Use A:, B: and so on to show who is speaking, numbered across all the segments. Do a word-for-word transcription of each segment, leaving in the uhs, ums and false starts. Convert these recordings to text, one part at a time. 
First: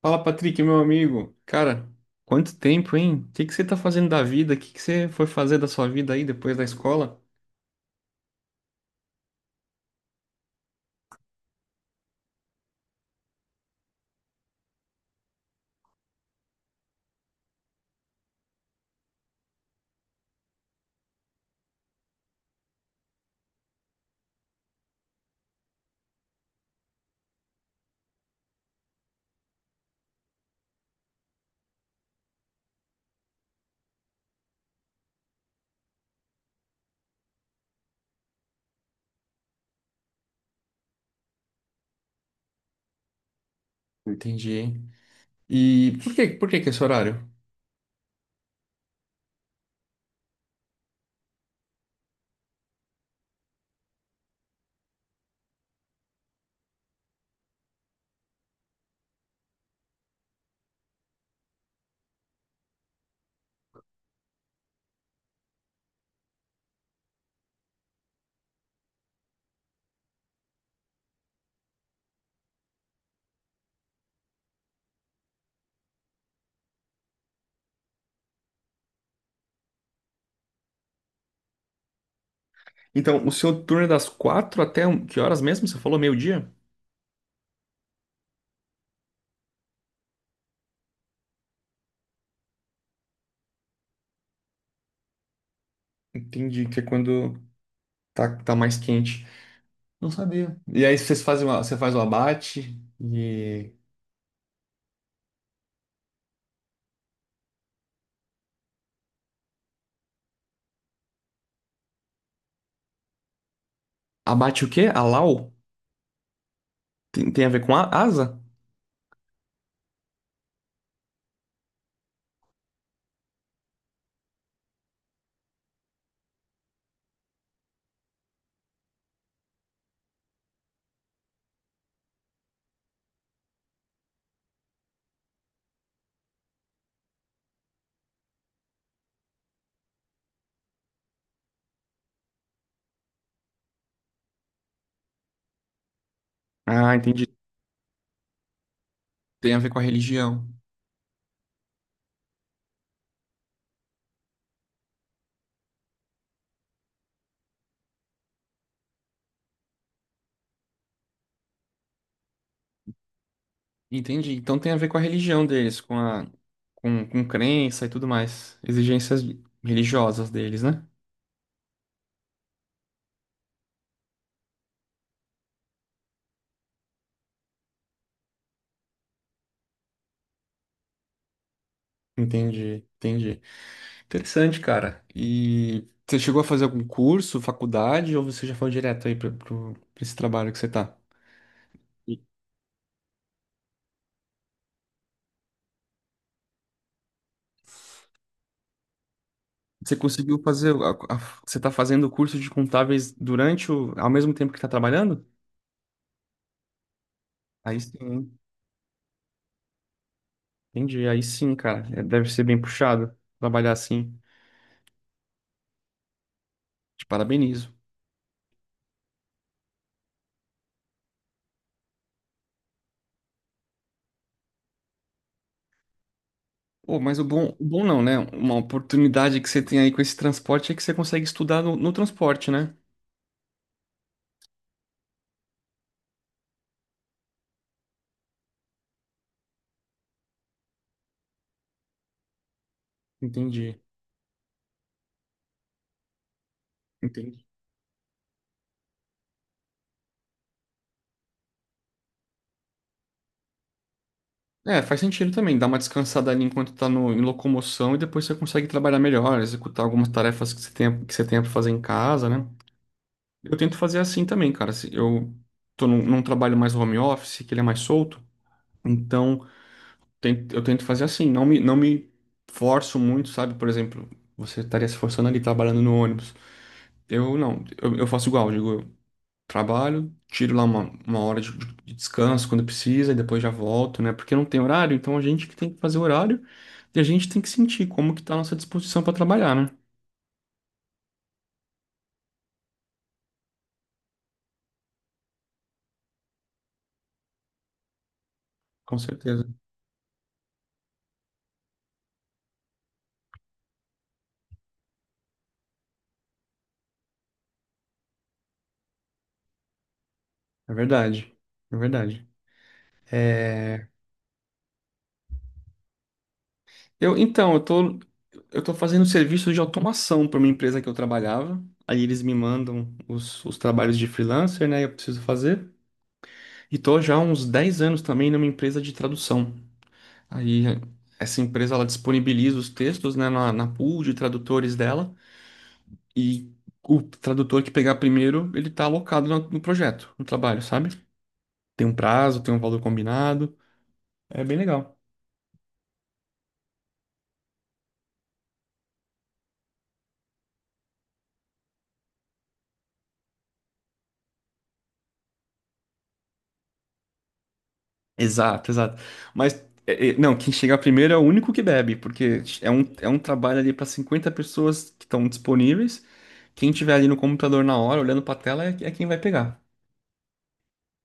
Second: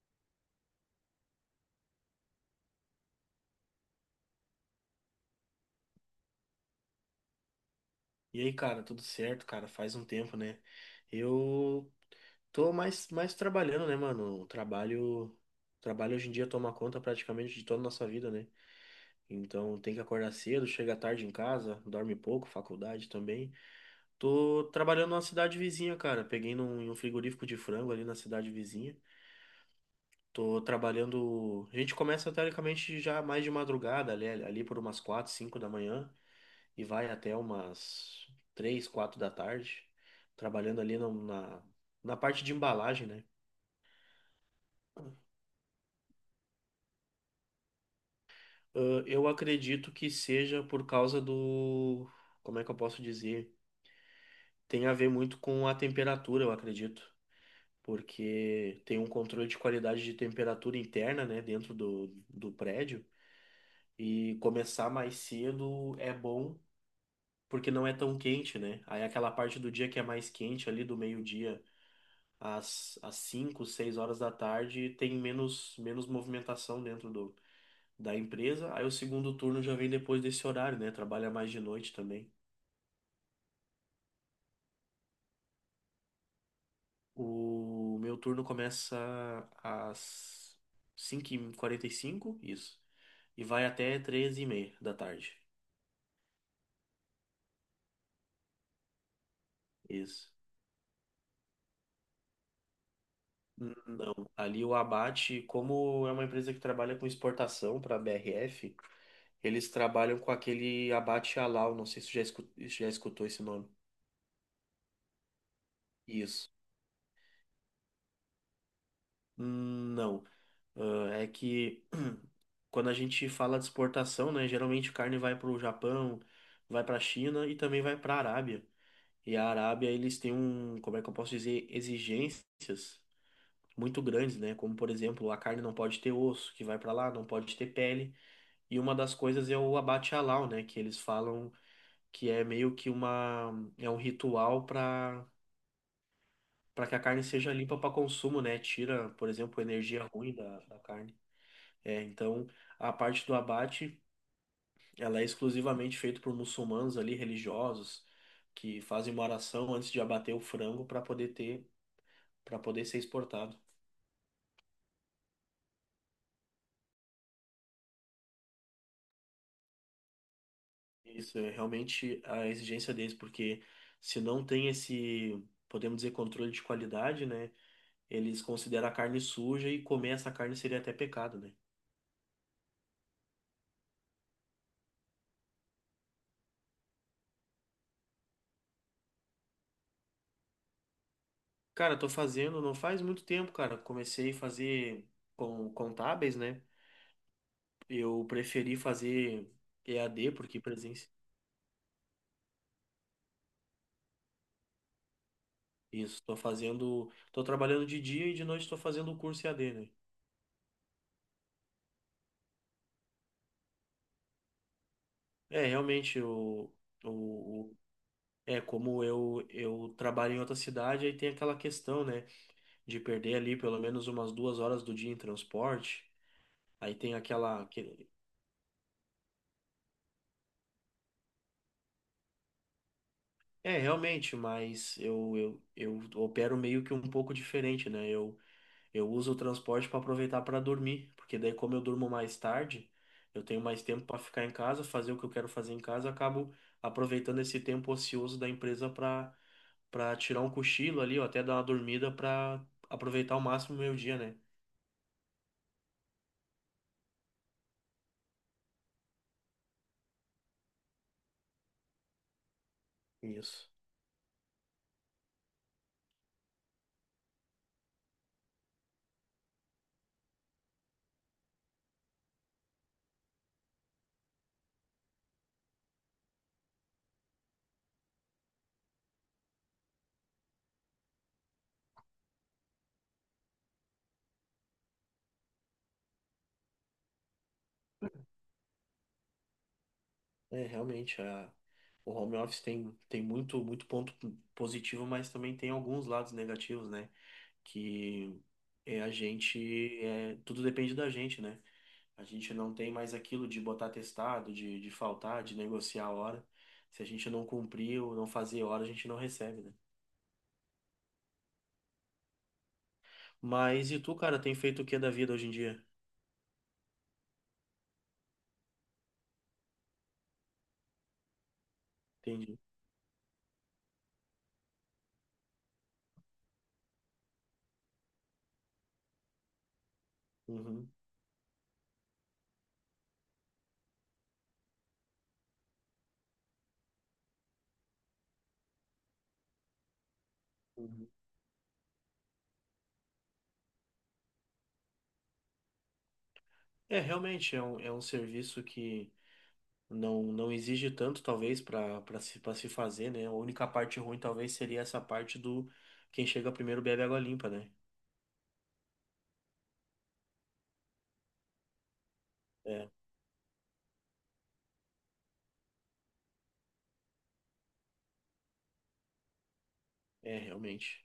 A: Fala, Patrick, meu amigo. Cara, quanto tempo, hein? O que que você tá fazendo da vida? O que que você foi fazer da sua vida aí depois da escola?
B: E aí, cara, tudo certo, cara? Faz um tempo, né? Eu tô mais, mais trabalhando, né, mano? O trabalho, o trabalho hoje em dia toma conta praticamente de toda a nossa vida, né? Então tem que acordar cedo, chega tarde em casa, dorme pouco, faculdade também. Tô trabalhando numa cidade vizinha, cara. Peguei num, em um frigorífico de frango ali na cidade vizinha. Tô trabalhando. A gente começa teoricamente já mais de madrugada, ali, ali por umas quatro, cinco da manhã e vai até umas três, quatro da tarde, trabalhando ali na, na, na parte de embalagem, né?
A: Entendi, hein?
B: Ah,
A: E por que, por que que é esse horário?
B: eu acredito que seja por causa do. Como é que eu posso dizer? Tem a ver muito com a temperatura, eu acredito. Porque tem um controle de qualidade de temperatura interna, né, dentro do, do prédio. E começar mais cedo é bom, porque não é tão quente, né? Aí aquela parte do dia que é mais quente, ali do meio-dia às, às cinco, seis horas da tarde tem menos, menos movimentação dentro do, da empresa. Aí o segundo turno já vem depois desse horário, né? Trabalha mais de noite também.
A: Então, o seu turno é das quatro até um- que horas mesmo? Você falou meio-dia?
B: O meu turno começa às cinco e quarenta e cinco, isso. E vai até treze e meia da tarde.
A: Entendi, que é quando tá, tá mais quente. Não
B: Isso.
A: sabia. E aí vocês fazem uma- você faz o abate e...
B: N- Não, ali o abate, como é uma empresa que trabalha com exportação para B R F, eles trabalham com aquele abate halal, não sei se você já escu- já escutou esse nome.
A: Abate o quê? Alau?
B: Isso.
A: Tem, tem a ver com a asa?
B: Hum. Não. Ah, é que quando a gente fala de exportação, né, geralmente carne vai para o Japão, vai para a China e também vai para a Arábia. E a Arábia, eles têm um, como é que eu posso dizer, exigências muito grandes, né? Como, por exemplo, a carne não pode ter osso, que vai para lá, não pode ter pele. E uma das coisas é o abate halal, né, que eles falam que é meio que uma, é um ritual para para
A: Ah,
B: que a carne
A: entendi.
B: seja limpa para consumo, né? Tira, por
A: Tem a
B: exemplo,
A: ver com a
B: energia ruim
A: religião.
B: da, da carne. É, então a parte do abate, ela é exclusivamente feita por muçulmanos ali religiosos que fazem uma oração antes de abater o frango para poder ter, para poder ser exportado.
A: Entendi. Então tem a ver com a religião deles, com a com, com crença e tudo mais. Exigências religiosas deles, né?
B: Isso é realmente a exigência deles, porque se não tem esse, podemos dizer, controle de qualidade, né? Eles consideram a carne suja e comer essa carne seria até pecado, né?
A: Entendi, entendi. Interessante, cara. E você chegou a fazer algum curso, faculdade, ou você já foi direto aí para esse trabalho que você tá?
B: Cara, tô
A: E
B: fazendo, não faz muito tempo, cara. Comecei a fazer com contábeis, né? Eu preferi fazer
A: Você
B: E A D,
A: conseguiu
B: porque
A: fazer. A-
B: presença.
A: a- você tá fazendo o curso de contábeis durante o. ao mesmo tempo que tá trabalhando?
B: Isso, estou fazendo, estou
A: Aí
B: trabalhando
A: sim,
B: de dia e
A: hein?
B: de noite estou fazendo o curso E A D, né?
A: Entendi. Aí sim, cara. É, deve ser bem puxado trabalhar assim.
B: É, realmente, o,
A: Te
B: o,
A: parabenizo.
B: o- é como eu, eu trabalho em outra cidade, aí tem aquela questão, né, de perder ali pelo menos umas duas horas do dia em transporte, aí
A: Pô,
B: tem
A: mas o bom, o
B: aquela,
A: bom não,
B: que
A: né? Uma oportunidade que você tem aí com esse transporte é que você consegue estudar no, no transporte, né?
B: é, realmente, mas eu, eu, eu opero meio que um pouco diferente, né? eu Eu uso o transporte para aproveitar para dormir, porque daí como eu durmo mais tarde, eu tenho
A: Entendi,
B: mais tempo para ficar em casa, fazer o que eu quero fazer em casa, eu acabo aproveitando
A: entendi.
B: esse tempo ocioso da empresa para para tirar um cochilo ali, ou até dar uma dormida para aproveitar ao máximo o meu dia, né?
A: É, faz sentido também, dá uma descansada ali enquanto tá no, em locomoção e depois você consegue trabalhar melhor, executar algumas tarefas que você tenha, que você tenha para fazer em casa, né? Eu
B: Isso.
A: tento fazer assim também, cara. Se Eu tô num, num trabalho mais home office, que ele é mais solto, então ten- eu tento fazer assim, não me, não me forço muito, sabe? Por exemplo, você estaria se forçando ali trabalhando no ônibus. Eu não, eu, eu faço igual, digo. Trabalho, tiro lá uma, uma hora de, de descanso quando precisa e depois já volto, né? Porque não tem horário, então a gente que tem que fazer horário e a gente tem que sentir como que tá a nossa disposição para trabalhar, né?
B: É, realmente, a, o home office tem, tem muito, muito ponto positivo, mas também tem alguns lados negativos, né? Que
A: Com
B: é a
A: certeza.
B: gente, é, tudo depende da gente, né? A gente não tem mais aquilo de botar testado, de, de faltar, de negociar a hora. Se a gente não cumprir ou não fazer hora, a gente não recebe, né?
A: É verdade. É verdade. É,
B: Mas e tu, cara, tem feito o que da vida hoje em dia?
A: Eu, então, eu tô, eu tô fazendo serviço de automação para uma empresa que eu trabalhava. Aí eles me
B: Entendi.
A: mandam os, os trabalhos de freelancer, né? Eu preciso fazer. E tô já há uns dez anos também numa empresa de tradução. Aí
B: Uhum,
A: essa empresa ela disponibiliza os textos, né, na, na pool de tradutores dela e o tradutor que pegar primeiro, ele tá alocado no, no projeto, no trabalho, sabe?
B: uhum.
A: Tem um prazo, tem um valor combinado, é bem legal.
B: É, realmente, é um, é um serviço que não, não exige tanto, talvez, para para se, para se fazer, né? A única parte ruim, talvez, seria essa parte do quem chega primeiro bebe água limpa, né?
A: Exato, exato. Mas é, é, não, quem chegar primeiro é o único que bebe, porque é um,
B: É,
A: é um trabalho ali para cinquenta pessoas que estão disponíveis. Quem tiver ali no computador na hora, olhando para a tela, é, é quem vai pegar.
B: é, realmente.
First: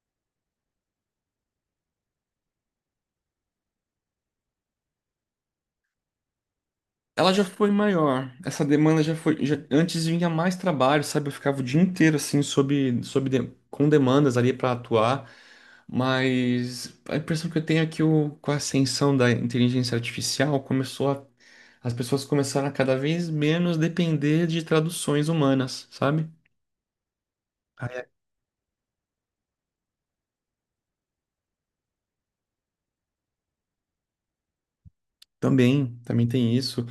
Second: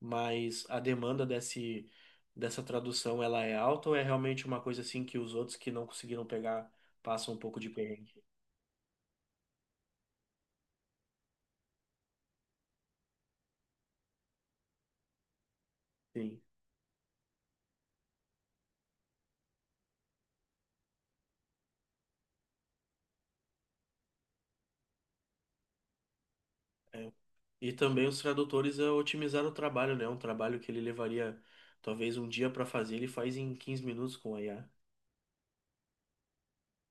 B: Mas a demanda desse, dessa tradução ela é alta ou é realmente uma coisa assim que os outros que não conseguiram pegar
A: Ela
B: passam um
A: já
B: pouco de
A: foi
B: perrengue?
A: maior. Essa demanda já foi. Já- Antes vinha mais trabalho, sabe? Eu ficava o dia inteiro assim, sob, sob de- com demandas ali para atuar.
B: Sim.
A: Mas a impressão que eu tenho é que o, com a ascensão da inteligência artificial começou a, as pessoas começaram a cada vez menos depender de traduções humanas, sabe?
B: É. E também os tradutores é, otimizaram o trabalho, né? Um trabalho que ele levaria talvez um dia para fazer, ele faz em quinze minutos com a I A.
A: Também, também tem isso.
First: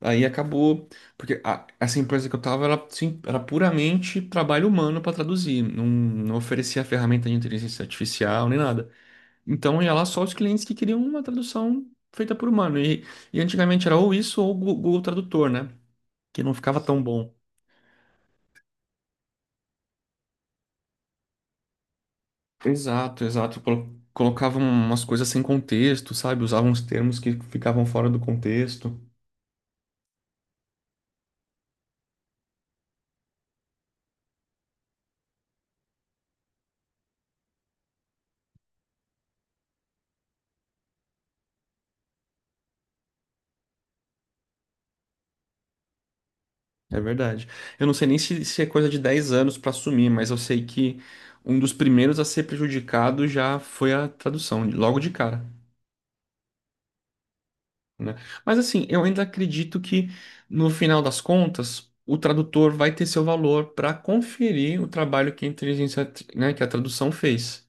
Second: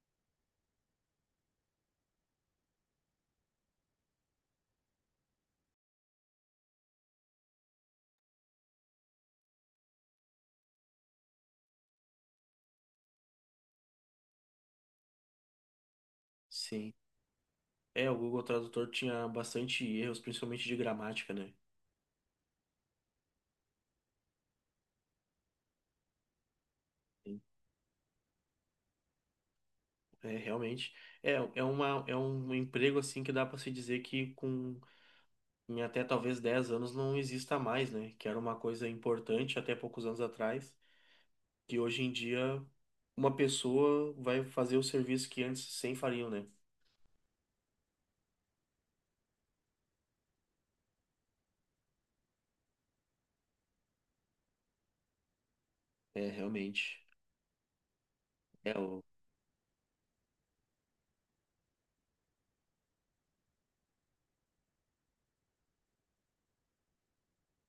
A: Aí acabou, porque a- essa empresa que eu tava era, sim, era puramente trabalho humano para traduzir, não, não oferecia ferramenta de inteligência artificial nem nada. Então ia lá só os clientes que queriam uma tradução feita por humano. E e antigamente era ou isso ou o Gu- Google Tradutor, né? Que não ficava
B: Sim.
A: tão bom.
B: É, o Google Tradutor tinha bastante erros, principalmente de gramática, né?
A: Exato, exato. Colo- Colocavam umas coisas sem contexto, sabe? Usavam uns termos que
B: Sim.
A: ficavam fora do contexto.
B: É, realmente. É, é uma, é um emprego assim que dá para se dizer que com em até talvez dez anos não exista mais, né? Que era uma coisa importante até poucos anos atrás, que hoje em dia uma pessoa vai fazer o serviço que antes cem fariam, né?
A: É verdade. Eu não sei nem se, se é coisa de dez anos para assumir, mas eu sei que um dos primeiros a ser prejudicado já foi a tradução, logo de cara.
B: É, realmente.
A: Né? Mas
B: É,
A: assim, eu
B: o...
A: ainda acredito que no final das contas o tradutor vai ter seu valor para conferir o trabalho que a inteligência, né, que a tradução fez.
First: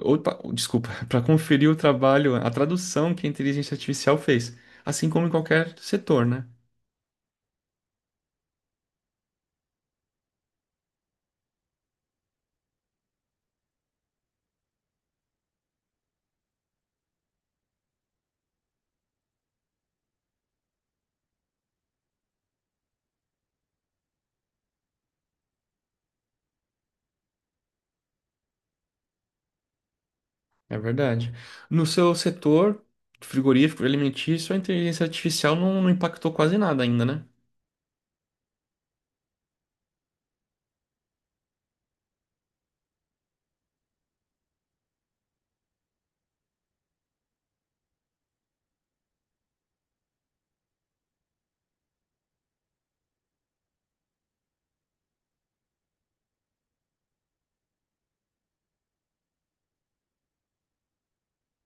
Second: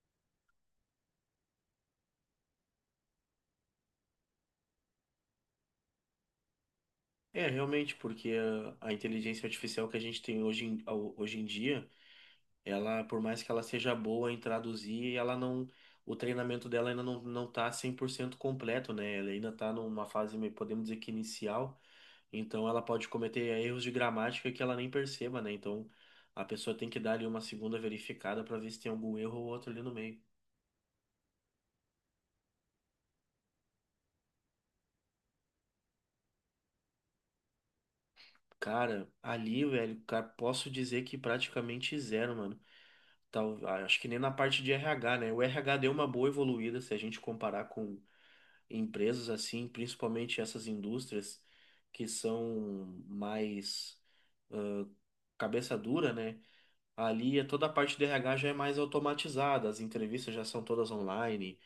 A: Ou, desculpa, para conferir o trabalho, a tradução que a inteligência artificial fez, assim como em qualquer setor, né?
B: É realmente, porque a, a inteligência artificial que a gente tem hoje em, ao- hoje em dia, ela, por mais que ela seja boa em traduzir, ela não. O treinamento dela ainda não, não tá cem por cento completo, né? Ela ainda tá numa fase, meio- podemos dizer que inicial. Então ela pode cometer erros de gramática que ela nem perceba, né? Então a pessoa tem que dar ali uma segunda verificada para ver se tem algum erro ou outro ali no meio.
A: É verdade. No seu setor frigorífico, alimentício, a inteligência artificial não, não impactou quase nada ainda, né?
B: Cara, ali, velho, cara, posso dizer que praticamente zero, mano. Tal, ah, acho que nem na parte de R H, né? O R H deu uma boa evoluída se a gente comparar com empresas assim, principalmente essas indústrias que são mais ah, cabeça dura, né? Ali é toda a parte do R H já é mais automatizada, as entrevistas já são todas online.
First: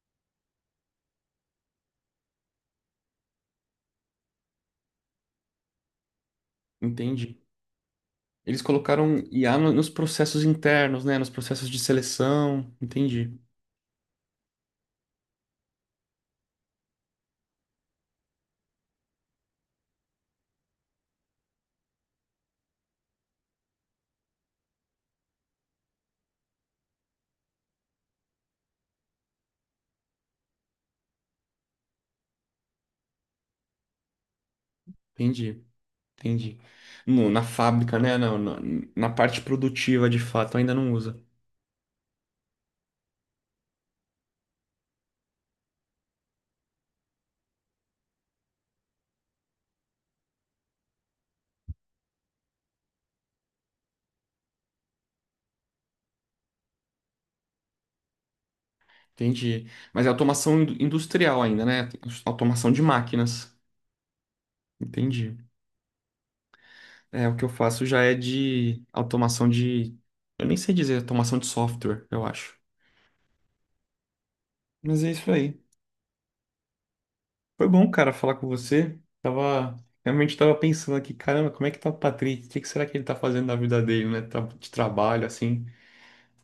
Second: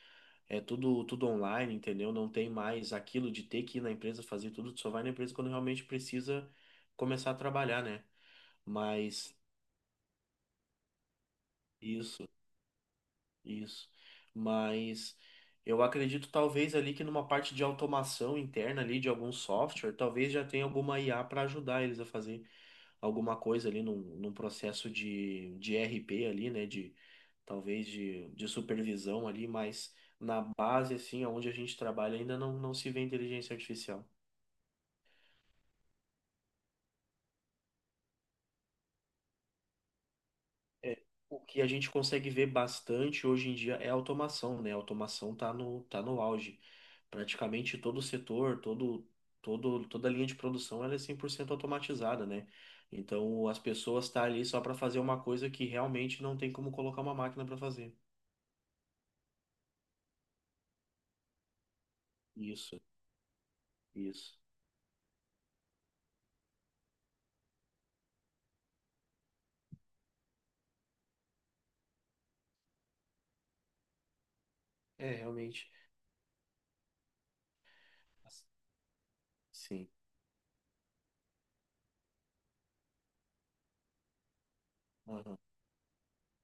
B: É tudo, tudo online, entendeu? Não tem mais aquilo de ter que ir na empresa fazer tudo, tu só vai na empresa quando realmente precisa começar a
A: Entendi.
B: trabalhar, né?
A: Eles colocaram
B: Mas
A: I A no- nos processos internos, né? Nos processos de
B: isso,
A: seleção. Entendi.
B: isso. Mas eu acredito talvez ali que numa parte de automação interna ali de algum software, talvez já tenha alguma I A para ajudar eles a fazer alguma coisa ali num, num processo de, de R P ali, né? De talvez de, de supervisão ali, mas na base assim, onde a gente trabalha ainda não, não se vê inteligência artificial.
A: Entendi. Entendi. No- na fábrica, né? Na, na, na parte produtiva, de fato, ainda não
B: É,
A: usa.
B: o que a gente consegue ver bastante hoje em dia é a automação, né? A automação tá no, tá no auge. Praticamente todo o setor, todo, todo, toda a linha de produção, ela é cem por cento automatizada, né? Então, as pessoas estão ali só para fazer uma coisa que realmente não tem como colocar uma máquina para fazer.
A: Entendi. Mas é automação in- industrial ainda, né? Automação
B: Isso,
A: de máquinas.
B: isso.
A: Entendi. É, o que eu faço já é de automação de. Eu nem sei dizer, automação de software, eu acho. Mas é
B: É,
A: isso aí.
B: realmente.
A: Foi bom, cara, falar com você. Tava.
B: Sim.
A: Realmente tava pensando aqui, caramba, como é que tá o Patrick? O que que será que ele tá fazendo na vida dele, né? Tra- De trabalho,
B: Aham.
A: assim.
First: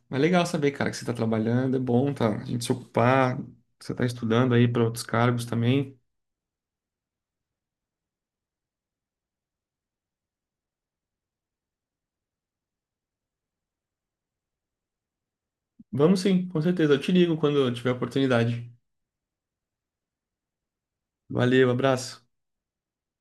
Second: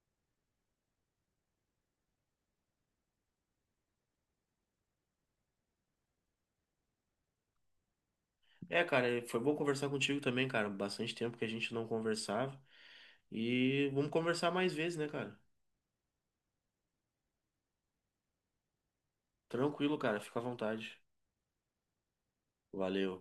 A: Mas é legal saber, cara, que você está trabalhando, é bom, tá? A gente se ocupar, você está estudando aí para outros cargos também.
B: É, cara, foi bom conversar contigo também, cara. Bastante tempo que a gente não conversava. E vamos conversar mais vezes, né, cara?
A: Vamos sim, com certeza. Eu te ligo quando eu tiver oportunidade.
B: Tranquilo, cara. Fica à vontade.
A: Valeu, abraço.
B: Valeu.